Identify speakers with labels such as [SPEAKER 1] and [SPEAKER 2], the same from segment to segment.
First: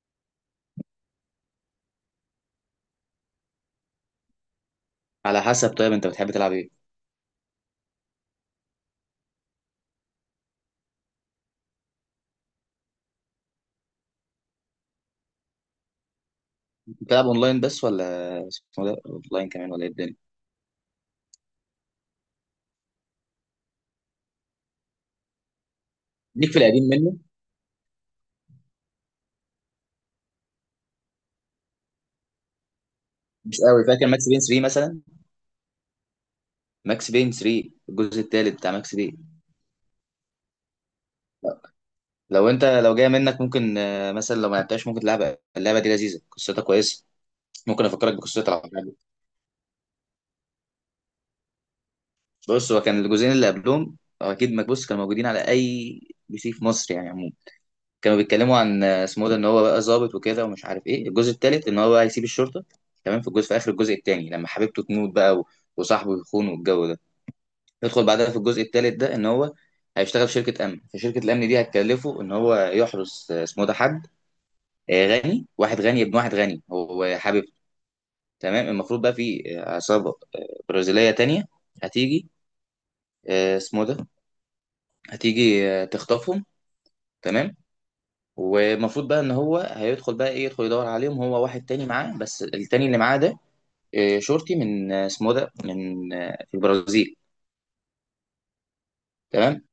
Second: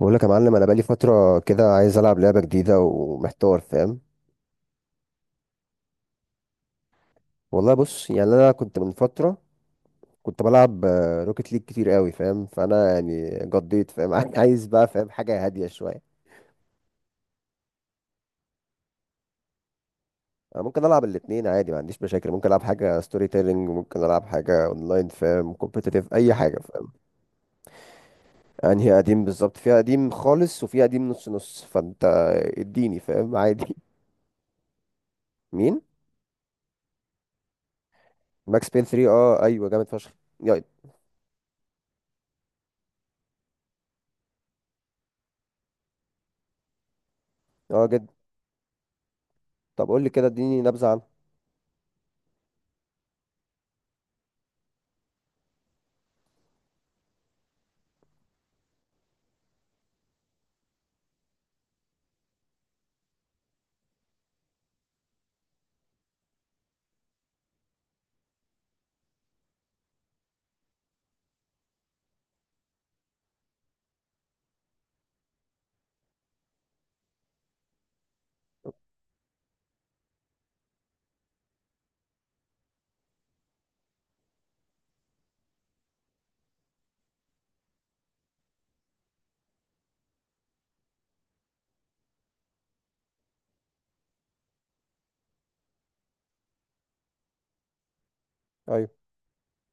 [SPEAKER 1] بقول لك يا معلم، انا بقالي فتره كده عايز العب لعبه جديده ومحتار فاهم.
[SPEAKER 2] على حسب. طيب، انت بتحب تلعب ايه؟
[SPEAKER 1] والله بص، يعني انا كنت من فتره بلعب روكيت ليج كتير قوي فاهم. فانا يعني قضيت فاهم. عايز بقى فاهم حاجه هاديه شويه.
[SPEAKER 2] بتلعب اونلاين بس، ولا اسمه ده اوفلاين كمان، ولا ايه الدنيا؟
[SPEAKER 1] انا ممكن العب الاتنين عادي، ما عنديش مشاكل. ممكن العب حاجه ستوري تيلينج، ممكن العب حاجه اونلاين فاهم كومبيتيتيف، اي
[SPEAKER 2] ليك
[SPEAKER 1] حاجه
[SPEAKER 2] في القديم
[SPEAKER 1] فاهم.
[SPEAKER 2] منه؟
[SPEAKER 1] انهي قديم بالظبط؟ فيها قديم خالص وفيها قديم نص نص، فانت اديني فاهم
[SPEAKER 2] مش
[SPEAKER 1] عادي.
[SPEAKER 2] قوي فاكر ماكس بين 3 مثلا؟
[SPEAKER 1] مين؟
[SPEAKER 2] ماكس بين 3، الجزء الثالث
[SPEAKER 1] ماكس
[SPEAKER 2] بتاع
[SPEAKER 1] بين
[SPEAKER 2] ماكس
[SPEAKER 1] 3؟
[SPEAKER 2] بين.
[SPEAKER 1] اه ايوه جامد فشخ. يا-
[SPEAKER 2] لو جايه منك ممكن، مثلا لو ما لعبتهاش ممكن تلعب اللعبه دي، لذيذه، قصتها كويسه. ممكن
[SPEAKER 1] اه جد.
[SPEAKER 2] افكرك بقصتها لو حابب.
[SPEAKER 1] طب قول لي كده، اديني نبذه عنه.
[SPEAKER 2] بص، هو كان الجزئين اللي قبلهم، هو اكيد ما بص كانوا موجودين على اي بي سي في مصر يعني عموما. كانوا بيتكلموا عن آه، اسمه ده ان هو بقى ظابط وكده، ومش عارف ايه. الجزء الثالث ان هو بقى هيسيب الشرطه، تمام. في اخر الجزء الثاني لما حبيبته تموت بقى وصاحبه يخون والجو ده، يدخل بعدها في الجزء الثالث ده ان هو هيشتغل في شركه امن. فشركه الامن دي هتكلفه ان هو يحرس آه، اسمه ده حد غني، واحد غني ابن واحد غني هو حبيبته. تمام. المفروض بقى في عصابه برازيليه تانية هتيجي، آه، اسمه ده هتيجي تخطفهم، تمام. ومفروض بقى ان هو هيدخل بقى، ايه، يدخل يدور عليهم هو واحد تاني معاه، بس التاني اللي معاه ده شرطي من آه، اسمه ده من في البرازيل،
[SPEAKER 1] ايوه،
[SPEAKER 2] تمام.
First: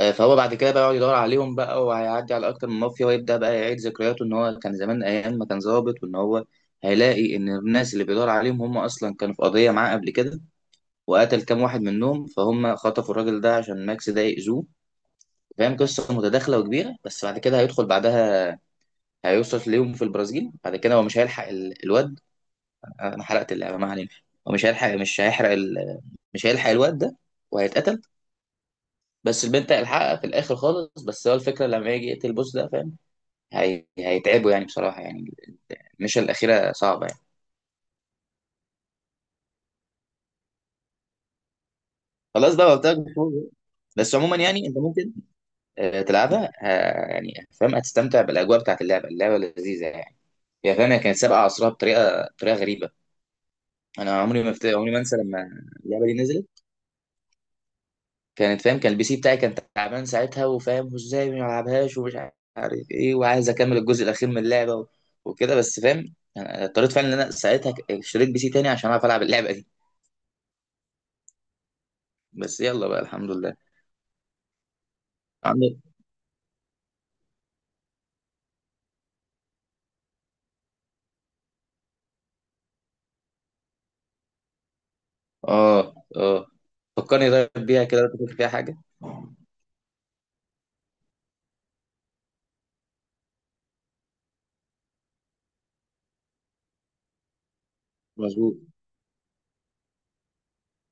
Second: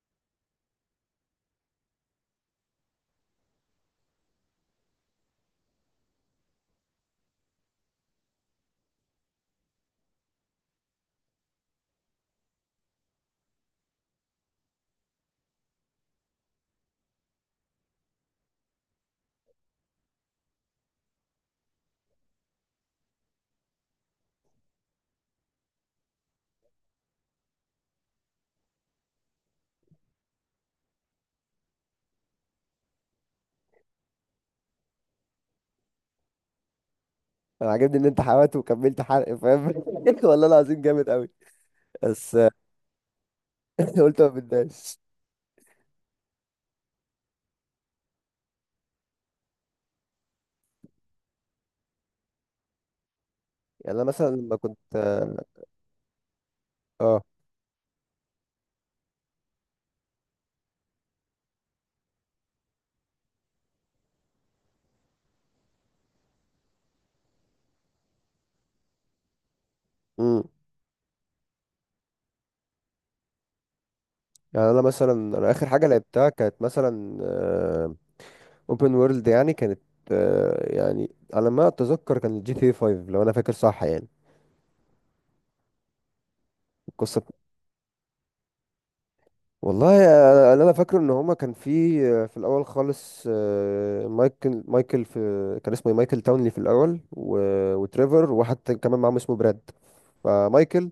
[SPEAKER 2] فهو بعد كده بقى يقعد يدور عليهم بقى، وهيعدي على اكتر من مافيا، ويبدا بقى يعيد ذكرياته ان هو كان زمان ايام ما كان ظابط، وان هو هيلاقي ان الناس اللي بيدور عليهم هم اصلا كانوا في قضيه معاه قبل كده وقتل كام واحد منهم، فهم خطفوا الراجل ده عشان ماكس ده يأذوه. فاهم، قصه متداخله وكبيره. بس بعد كده هيدخل بعدها، هيوصل ليهم في البرازيل. بعد كده هو مش هيلحق الواد، انا حرقت اللعبه، ما علينا. هو مش هيلحق، مش هيحرق ال... مش هيلحق الواد ده وهيتقتل. بس البنت هيلحقها في الاخر خالص. بس هو الفكره لما يجي يقتل البوس ده فاهم، هيتعبوا يعني، بصراحه يعني المشة الاخيره صعبه يعني.
[SPEAKER 1] انا عاجبني ان انت حاولت وكملت حرق فاهم. والله العظيم جامد قوي. بس
[SPEAKER 2] خلاص بقى، قلت لك بفوز. بس
[SPEAKER 1] قلت ما
[SPEAKER 2] عموما يعني انت
[SPEAKER 1] بداش.
[SPEAKER 2] ممكن تلعبها، يعني فاهم، هتستمتع بالاجواء بتاعت اللعبه. اللعبه لذيذه يعني، هي فاهم، هي كانت سابقه عصرها بطريقه غريبه.
[SPEAKER 1] يعني انا
[SPEAKER 2] انا
[SPEAKER 1] مثلا لما كنت
[SPEAKER 2] عمري ما انسى لما اللعبه دي نزلت.
[SPEAKER 1] آه،
[SPEAKER 2] كانت فاهم، كان البي سي بتاعي كان تعبان ساعتها، وفاهم وازاي ما يلعبهاش ومش عارف ايه، وعايز اكمل الجزء الاخير من اللعبه وكده. بس فاهم يعني، اضطريت فعلا ان انا ساعتها اشتريت بي سي تاني عشان اعرف العب اللعبه دي.
[SPEAKER 1] امم
[SPEAKER 2] بس يلا بقى، الحمد لله.
[SPEAKER 1] يعني انا مثلا، انا اخر
[SPEAKER 2] عندي.
[SPEAKER 1] حاجه لعبتها كانت مثلا اوبن وورلد، يعني كانت يعني على ما اتذكر كان جي تي 5 لو انا فاكر صح يعني
[SPEAKER 2] اه اه.
[SPEAKER 1] القصه.
[SPEAKER 2] فكرني طيب بيها كده لو فاكر فيها حاجه.
[SPEAKER 1] والله انا اللي انا فاكره ان هما كان في في الاول خالص مايكل في، كان اسمه إيه؟ مايكل تاونلي في الاول و... وتريفر،
[SPEAKER 2] مظبوط.
[SPEAKER 1] وحتى كمان معاهم اسمه براد. فمايكل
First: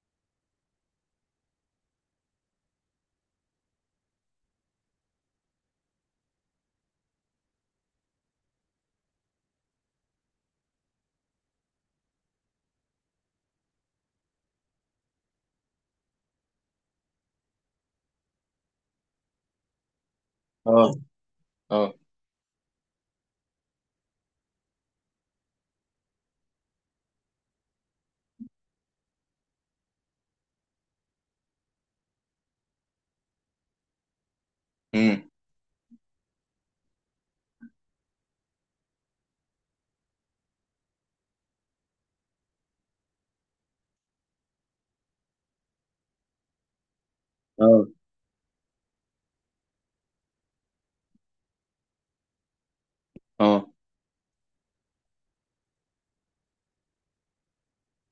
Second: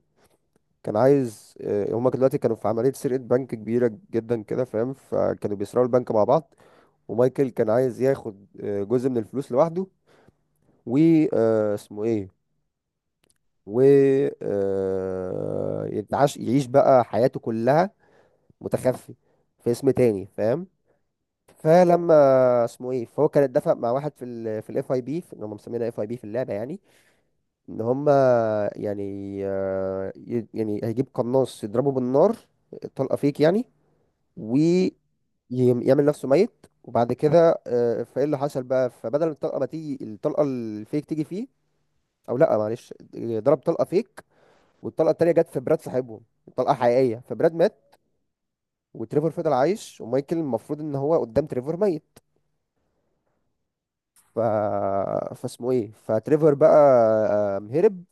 [SPEAKER 1] كان عايز هما دلوقتي كانوا في عملية سرقة بنك كبيرة جدا كده فاهم، فكانوا بيسرقوا البنك مع بعض. ومايكل كان عايز ياخد جزء من الفلوس لوحده و اسمه ايه، و يتعاش يعيش بقى حياته كلها متخفي في اسم تاني فاهم.
[SPEAKER 2] اه اه.
[SPEAKER 1] فلما اسمه ايه، فهو كان اتفق مع واحد في في الاف اي بي، ان هم مسمينها اف اي بي في اللعبه يعني، ان هم يعني يعني هيجيب قناص يضربه بالنار، طلقه فيك يعني، ويعمل
[SPEAKER 2] امم.
[SPEAKER 1] نفسه ميت. وبعد كده فايه اللي حصل بقى، فبدل الطلقه ما تيجي الطلقه الفيك تيجي فيه. او لا معلش، ضرب طلقه فيك، والطلقه التانيه جت في براد صاحبهم، الطلقه حقيقيه، فبراد مات.
[SPEAKER 2] اه
[SPEAKER 1] وتريفر فضل عايش ومايكل المفروض ان هو قدام تريفر ميت.
[SPEAKER 2] اه
[SPEAKER 1] ف فاسمه ايه، فتريفر بقى هرب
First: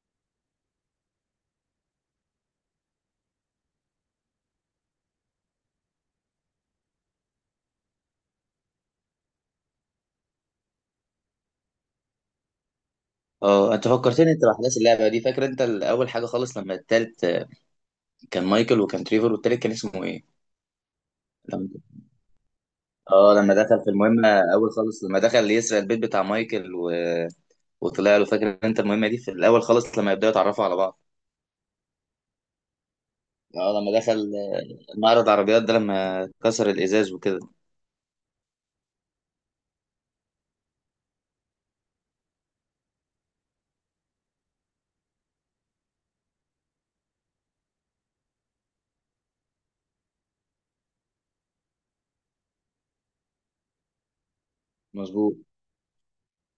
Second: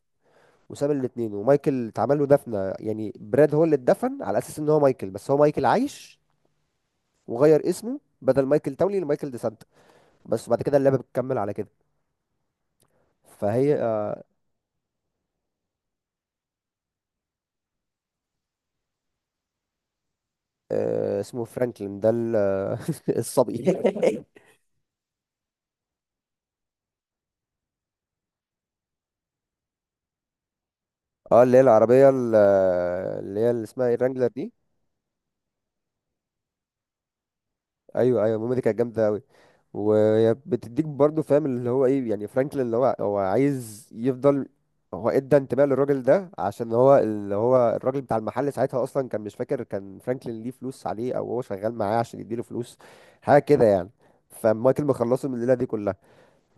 [SPEAKER 1] وساب الاتنين. ومايكل اتعمل له دفنه، يعني براد هو اللي اتدفن على اساس ان هو مايكل، بس هو مايكل عايش. وغير اسمه بدل مايكل تاولي لمايكل ديسانتا. بس بعد كده اللعبه بتكمل على كده. فهي
[SPEAKER 2] اه انت فكرتني انت باحداث اللعبه دي. فاكر انت اول حاجه خالص لما التالت كان مايكل وكان تريفر، والتالت كان اسمه
[SPEAKER 1] اسمه
[SPEAKER 2] ايه؟
[SPEAKER 1] فرانكلين ده
[SPEAKER 2] اه لما
[SPEAKER 1] الصبي.
[SPEAKER 2] دخل في المهمة أول خالص لما دخل يسرق البيت بتاع مايكل وطلع له. فاكر أنت المهمة دي في الأول خالص لما يبدأوا يتعرفوا على بعض؟
[SPEAKER 1] اه، اللي هي العربية اللي هي اللي
[SPEAKER 2] اه
[SPEAKER 1] اسمها
[SPEAKER 2] لما
[SPEAKER 1] إيه،
[SPEAKER 2] دخل
[SPEAKER 1] الرانجلر دي.
[SPEAKER 2] معرض عربيات ده لما كسر الإزاز وكده.
[SPEAKER 1] ايوه المهم دي كانت جامدة قوي. وهي بتديك برضو فاهم اللي هو ايه، يعني فرانكلين اللي هو هو عايز يفضل. هو ادى انتباه للراجل ده عشان هو اللي هو الراجل بتاع المحل ساعتها، اصلا كان مش فاكر كان فرانكلين ليه فلوس عليه او هو شغال معاه عشان يديله فلوس، حاجة كده يعني. فمايكل مخلصه من
[SPEAKER 2] مظبوط.
[SPEAKER 1] الليلة دي كلها.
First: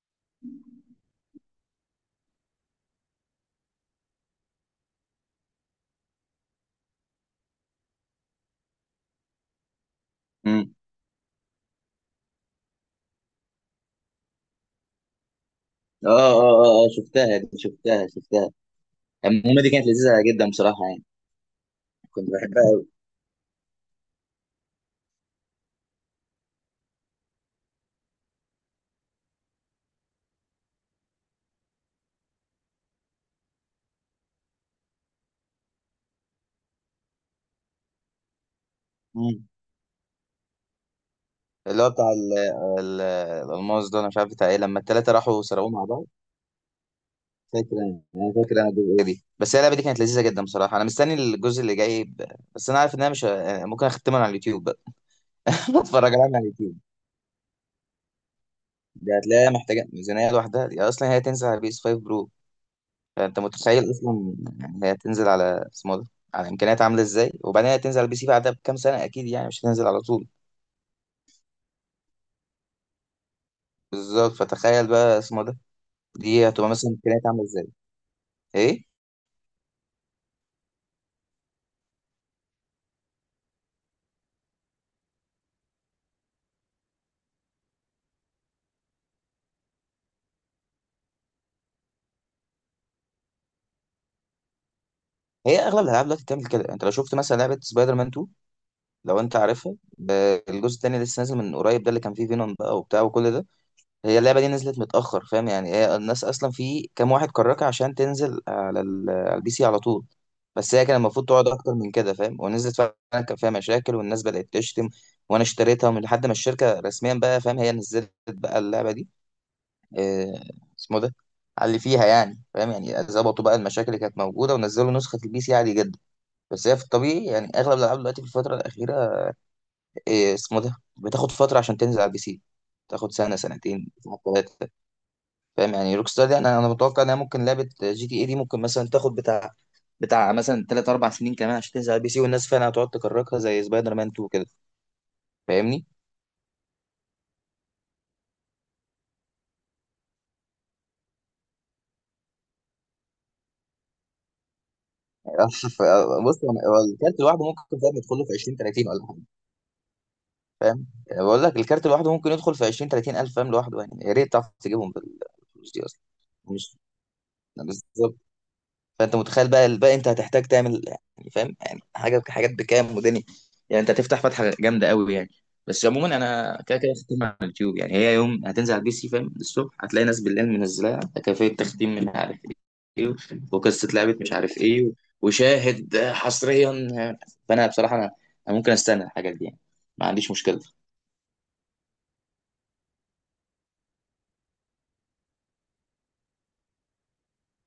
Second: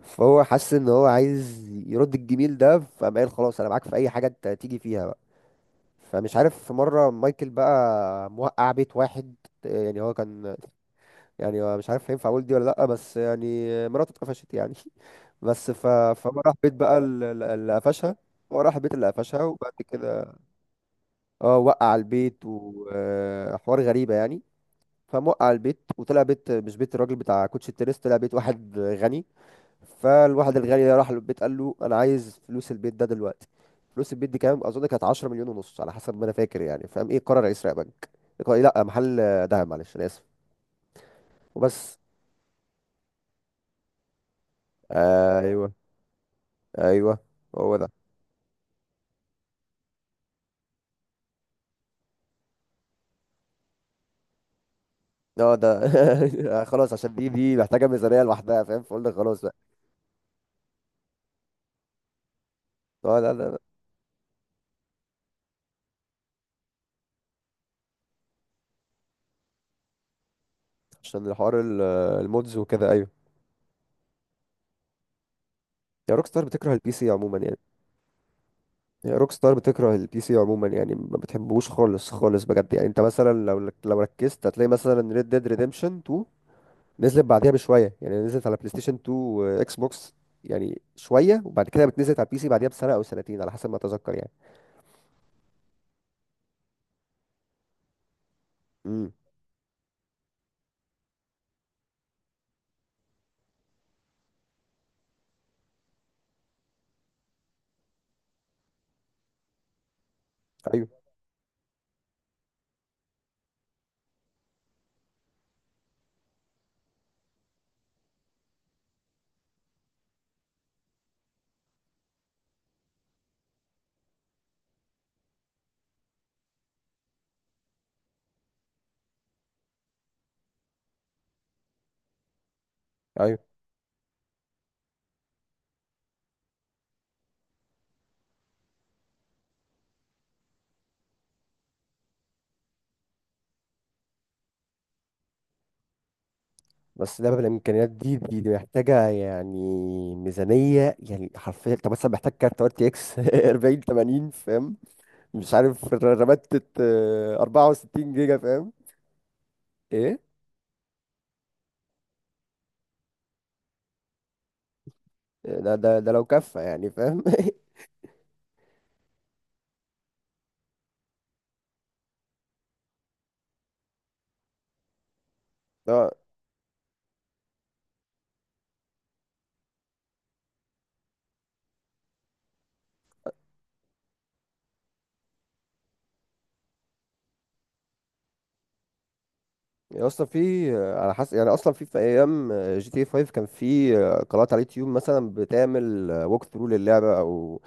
[SPEAKER 1] فهو حس ان هو عايز يرد الجميل ده، فقام قال خلاص انا معاك في اي حاجه انت تيجي فيها بقى. فمش عارف، في مره مايكل بقى موقع بيت واحد، يعني هو كان،
[SPEAKER 2] مم.
[SPEAKER 1] يعني هو مش عارف ينفع اقول دي ولا لا، بس يعني مراته اتقفشت يعني. بس
[SPEAKER 2] اه
[SPEAKER 1] فهو راح
[SPEAKER 2] اه
[SPEAKER 1] بيت
[SPEAKER 2] اه اه،
[SPEAKER 1] بقى
[SPEAKER 2] شفتها دي،
[SPEAKER 1] اللي قفشها.
[SPEAKER 2] شفتها.
[SPEAKER 1] هو راح بيت اللي قفشها،
[SPEAKER 2] المهمة دي
[SPEAKER 1] وبعد
[SPEAKER 2] كانت
[SPEAKER 1] كده
[SPEAKER 2] لذيذة جدا بصراحة يعني،
[SPEAKER 1] اه وقع
[SPEAKER 2] كنت
[SPEAKER 1] البيت
[SPEAKER 2] بحبها أوي.
[SPEAKER 1] وحوار غريبة يعني. فموقع البيت وطلع بيت مش بيت الراجل بتاع كوتش التنس، طلع بيت واحد غني. فالواحد الغني ده راح للبيت قال له انا عايز فلوس البيت ده دلوقتي. فلوس البيت دي كام؟ اظن كانت 10 مليون ونص على حسب ما انا فاكر يعني فاهم. ايه، قرر يسرق بنك. لا محل
[SPEAKER 2] مم.
[SPEAKER 1] دهب، معلش انا اسف.
[SPEAKER 2] اللي هو
[SPEAKER 1] وبس.
[SPEAKER 2] بتاع ال- الألماس ده، أنا مش عارف بتاع إيه، لما التلاتة راحوا سرقوه
[SPEAKER 1] ايوه
[SPEAKER 2] مع بعض.
[SPEAKER 1] ايوه هو
[SPEAKER 2] فاكر
[SPEAKER 1] ده.
[SPEAKER 2] انا، الجزئيه دي. بس هي اللعبه دي كانت لذيذه جدا بصراحه. انا مستني الجزء اللي جاي بس انا عارف ان انا مش ه- يعني ممكن اختمها على اليوتيوب بقى.
[SPEAKER 1] اه
[SPEAKER 2] اتفرج عليها من على
[SPEAKER 1] ده
[SPEAKER 2] اليوتيوب.
[SPEAKER 1] خلاص، عشان دي محتاجه ميزانيه لوحدها فاهم، فقلنا
[SPEAKER 2] دي
[SPEAKER 1] خلاص
[SPEAKER 2] هتلاقيها
[SPEAKER 1] بقى.
[SPEAKER 2] محتاجه ميزانيه لوحدها. دي اصلا هي تنزل على بيس 5 برو.
[SPEAKER 1] اه لا
[SPEAKER 2] فانت
[SPEAKER 1] لا لا
[SPEAKER 2] متخيل اصلا، يعني هي تنزل على اسمه ده على امكانيات عامله ازاي. وبعدين هتنزل على البي سي بعدها بكام سنه اكيد يعني، مش هتنزل على طول.
[SPEAKER 1] عشان الحوار المودز وكده ايوه.
[SPEAKER 2] بالظبط، فتخيل بقى اسمه ده
[SPEAKER 1] يا روك ستار
[SPEAKER 2] دي هتبقى
[SPEAKER 1] بتكره
[SPEAKER 2] مثلا
[SPEAKER 1] البي سي
[SPEAKER 2] امكانيات
[SPEAKER 1] عموما
[SPEAKER 2] عامله
[SPEAKER 1] يعني.
[SPEAKER 2] ازاي. ايه.
[SPEAKER 1] هي روك ستار بتكره البي سي عموما يعني، ما بتحبوش خالص خالص بجد يعني. انت مثلا لو ركزت هتلاقي مثلا ريد ديد ريديمشن 2 نزلت بعديها بشويه، يعني نزلت على بلاي ستيشن 2 واكس بوكس يعني شويه، وبعد كده بتنزلت على البي سي بعديها بسنه او سنتين على حسب ما اتذكر يعني.
[SPEAKER 2] هي اغلب الالعاب دلوقتي بتعمل كده. انت لو شفت مثلا لعبه سبايدر مان،
[SPEAKER 1] امم
[SPEAKER 2] لو انت عارفه، الجزء التاني لسه نازل من قريب، ده اللي كان فيه فينوم بقى وبتاع وكل ده. هي اللعبه دي نزلت متاخر فاهم، يعني هي الناس اصلا، في كام واحد كركها عشان تنزل على على البي سي على طول. بس هي كان
[SPEAKER 1] ايوه
[SPEAKER 2] المفروض تقعد اكتر من كده فاهم، ونزلت فعلا كان فيها مشاكل، والناس بدات تشتم، وانا اشتريتها من لحد ما الشركه رسميا بقى، فاهم، هي نزلت بقى اللعبه دي آه، اسمه ده على اللي فيها يعني، فاهم يعني، ظبطوا بقى المشاكل اللي كانت موجوده ونزلوا نسخه البي سي عادي جدا. بس هي في الطبيعي يعني، اغلب الالعاب دلوقتي في الفتره الاخيره، إيه اسمه ده بتاخد فترة عشان تنزل على البي سي، تاخد سنة
[SPEAKER 1] ايوه
[SPEAKER 2] سنتين ثلاثة. فاهم يعني، روك ستار دي، انا متوقع انها ممكن لعبة جي تي اي دي ممكن مثلا تاخد بتاع، مثلا ثلاث اربع سنين كمان عشان تنزل على البي سي. والناس فعلا هتقعد تكركها زي سبايدر مان 2 كده، فاهمني؟
[SPEAKER 1] بس لعبه بالامكانيات دي دي محتاجه يعني ميزانيه، يعني حرفيا انت مثلا محتاج كارت ار تي اكس 40 80 فاهم. مش
[SPEAKER 2] ف-
[SPEAKER 1] عارف
[SPEAKER 2] بص
[SPEAKER 1] الرامات
[SPEAKER 2] يعني هو الكارت لوحده ممكن فاهم
[SPEAKER 1] 64
[SPEAKER 2] يدخل له في
[SPEAKER 1] جيجا
[SPEAKER 2] 20
[SPEAKER 1] فاهم.
[SPEAKER 2] 30 ولا حاجة.
[SPEAKER 1] إيه؟
[SPEAKER 2] فاهم؟ بقول لك الكارت لوحده ممكن يدخل في 20 30 الف فاهم، لوحده، يعني يا ريت تعرف تجيبهم بالفلوس
[SPEAKER 1] ده
[SPEAKER 2] دي
[SPEAKER 1] ده
[SPEAKER 2] اصلا.
[SPEAKER 1] ده لو كفى
[SPEAKER 2] مش
[SPEAKER 1] يعني فاهم.
[SPEAKER 2] بالظبط. فانت متخيل بقى الباقي، انت هتحتاج تعمل، يعني فاهم يعني حاجه، حاجات بكام ودني يعني. انت هتفتح فتحه جامده قوي يعني. بس
[SPEAKER 1] اه،
[SPEAKER 2] عموما انا كده كده ختمها على اليوتيوب يعني، هي يوم هتنزل على البي سي فاهم الصبح هتلاقي ناس بالليل منزلاها، كافيه تختيم مش عارف ايه، وقصه لعبه مش عارف ايه، وشاهد حصريا. فانا بصراحه أنا ممكن استنى الحاجات دي يعني،
[SPEAKER 1] يعني
[SPEAKER 2] ما
[SPEAKER 1] اصلا
[SPEAKER 2] عنديش مشكله.
[SPEAKER 1] في على حسب يعني، اصلا في ايام جي تي 5 كان في قنوات على اليوتيوب مثلا بتعمل ووك ثرو للعبه، او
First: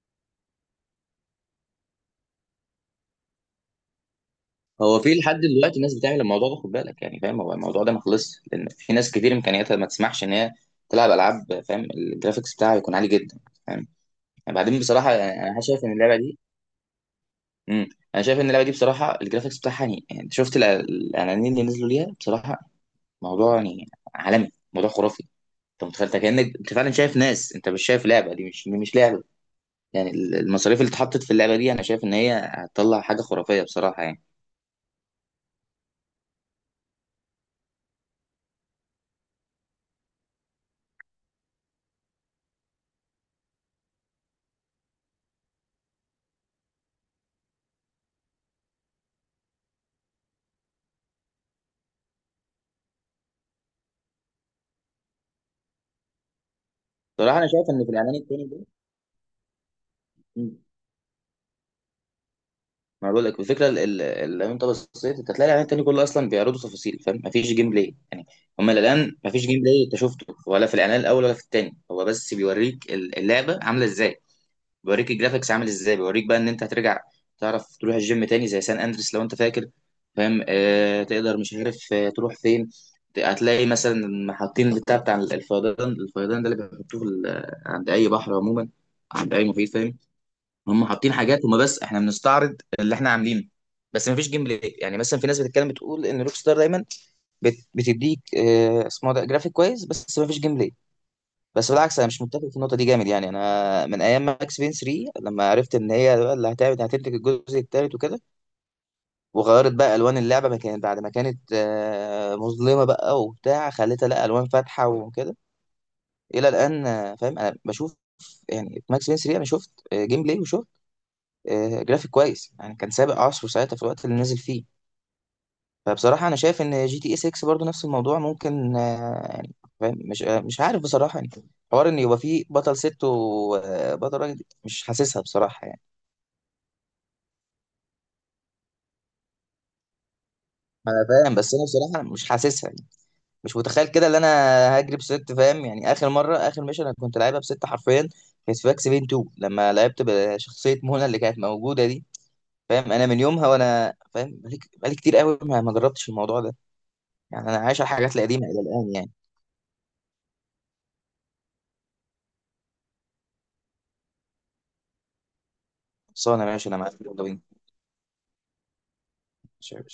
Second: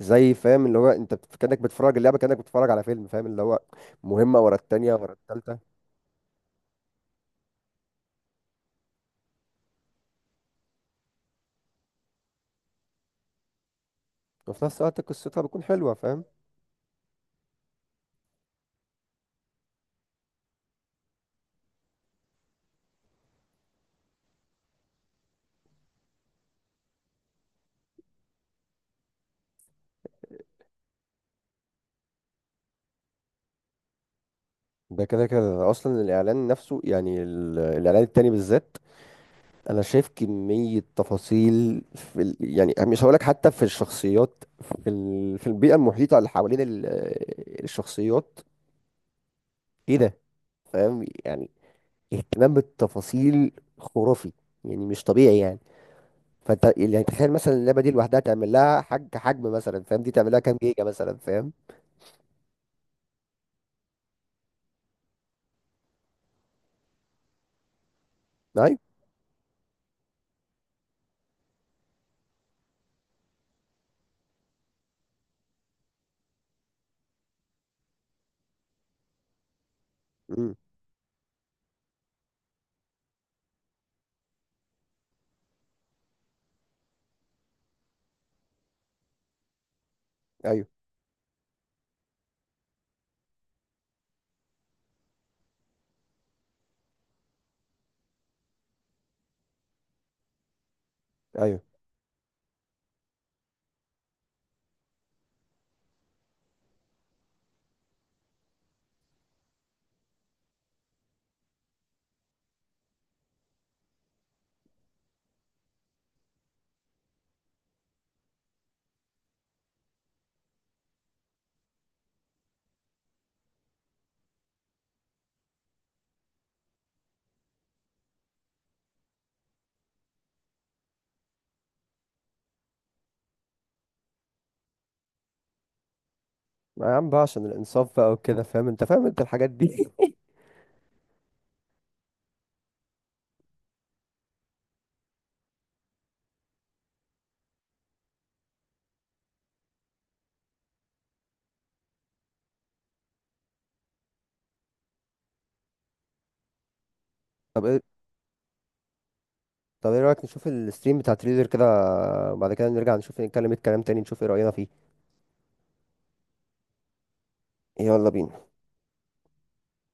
[SPEAKER 1] زي فاهم اللي هو انت كانك بتتفرج اللعبه كانك بتتفرج على فيلم فاهم، اللي هو مهمه ورا التانيه
[SPEAKER 2] هو
[SPEAKER 1] ورا
[SPEAKER 2] في لحد
[SPEAKER 1] التالته.
[SPEAKER 2] دلوقتي ناس بتعمل الموضوع ده، خد بالك يعني فاهم، هو الموضوع ده ما خلصش، لان في ناس كتير امكانياتها ما تسمحش ان هي تلعب العاب فاهم الجرافيكس بتاعها يكون عالي جدا فاهم يعني.
[SPEAKER 1] وفي
[SPEAKER 2] بعدين
[SPEAKER 1] نفس الوقت
[SPEAKER 2] بصراحه
[SPEAKER 1] قصتها
[SPEAKER 2] يعني
[SPEAKER 1] بتكون حلوه فاهم.
[SPEAKER 2] امم، انا شايف ان اللعبه دي بصراحه الجرافيكس بتاعها يعني يعني، أنت شفت الاعلانين اللي نزلوا ليها بصراحه، موضوع يعني عالمي، موضوع خرافي. انت متخيل، أنت كانك انت فعلا شايف ناس، انت مش شايف لعبه، دي مش لعبه يعني. المصاريف اللي اتحطت في اللعبه دي انا شايف ان هي هتطلع حاجه خرافيه بصراحه يعني.
[SPEAKER 1] ده كده كده اصلا الاعلان نفسه، يعني الاعلان التاني بالذات، انا شايف كمية تفاصيل في يعني مش هقولك حتى في الشخصيات، في في البيئة المحيطة اللي حوالين الشخصيات. ايه ده، فاهم يعني، اهتمام بالتفاصيل خرافي يعني، مش طبيعي يعني. فانت يعني تخيل
[SPEAKER 2] بصراحه انا
[SPEAKER 1] مثلا
[SPEAKER 2] شايف
[SPEAKER 1] اللعبة
[SPEAKER 2] ان في
[SPEAKER 1] دي
[SPEAKER 2] الاعلان
[SPEAKER 1] لوحدها
[SPEAKER 2] التاني
[SPEAKER 1] تعمل لها حج حجم مثلا فاهم، دي تعمل لها
[SPEAKER 2] ده،
[SPEAKER 1] كام جيجا مثلا فاهم.
[SPEAKER 2] ما بقول لك الفكره لو انت بصيت انت هتلاقي الاعلان التاني كله اصلا بيعرضوا تفاصيل فاهم، مفيش جيم بلاي يعني. هما
[SPEAKER 1] ايوه
[SPEAKER 2] الاعلان مفيش جيم بلاي انت شفته، ولا في الاعلان الاول ولا في التاني هو بس بيوريك اللعبه عامله ازاي، بيوريك الجرافيكس عامل ازاي، بيوريك بقى ان انت هترجع تعرف تروح الجيم تاني زي سان اندريس لو انت فاكر، فاهم،
[SPEAKER 1] امم
[SPEAKER 2] آه تقدر مش عارف آه تروح فين، هتلاقي مثلا حاطين البتاع بتاع الفيضان، الفيضان ده اللي بيحطوه في عند اي بحر عموما، عند اي مفيد فاهم.
[SPEAKER 1] ايوه
[SPEAKER 2] هم حاطين حاجات، هم بس احنا بنستعرض اللي احنا عاملينه، بس مفيش جيم بلاي يعني. مثلا في ناس بتتكلم بتقول ان روك ستار دايما بتديك آه، اسمه ده جرافيك كويس بس مفيش جيم بلاي.
[SPEAKER 1] ايوه
[SPEAKER 2] بس بالعكس انا مش متفق في النقطه دي جامد يعني. انا من ايام ماكس بين 3 لما عرفت ان هي بقى اللي هتنتج الجزء الثالث وكده، وغيرت بقى الوان اللعبه، ما كانت، مظلمه بقى وبتاع، خلتها لا الوان فاتحه وكده، الى الان فاهم، انا بشوف يعني في ماكس بين 3 انا شفت جيم بلاي جرافيك كويس يعني، كان سابق عصره ساعتها في الوقت اللي نزل فيه. فبصراحة أنا شايف إن جي تي إيه 6 برضه نفس الموضوع، ممكن يعني فاهم؟ مش مش عارف بصراحة يعني. حوار إن يبقى فيه بطل ست وبطل راجل، دي مش حاسسها بصراحة يعني.
[SPEAKER 1] ما يا عم بقى، عشان الانصاف بقى وكده فاهم، انت فاهم انت الحاجات دي.
[SPEAKER 2] أنا فاهم بس أنا بصراحة مش حاسسها يعني، مش متخيل كده اللي أنا هجري بست فاهم يعني. آخر مرة، آخر ميشن أنا كنت لعبها بست حرفيا، كانت في باكس بين 2 لما لعبت بشخصية منى اللي كانت موجودة دي. فاهم، أنا من يومها وأنا فاهم بقالي كتير قوي ما جربتش الموضوع ده. يعني انا
[SPEAKER 1] طب،
[SPEAKER 2] عايش على الحاجات القديمه الى الان يعني.
[SPEAKER 1] طب ايه رأيك نشوف الستريم بتاع تريزر كده؟ بعد كده نرجع نشوف، نتكلم الكلام تاني نشوف ايه رأينا فيه.
[SPEAKER 2] خلصانه ماشي، انا معاك، يلا
[SPEAKER 1] يلا بينا.
[SPEAKER 2] بينا.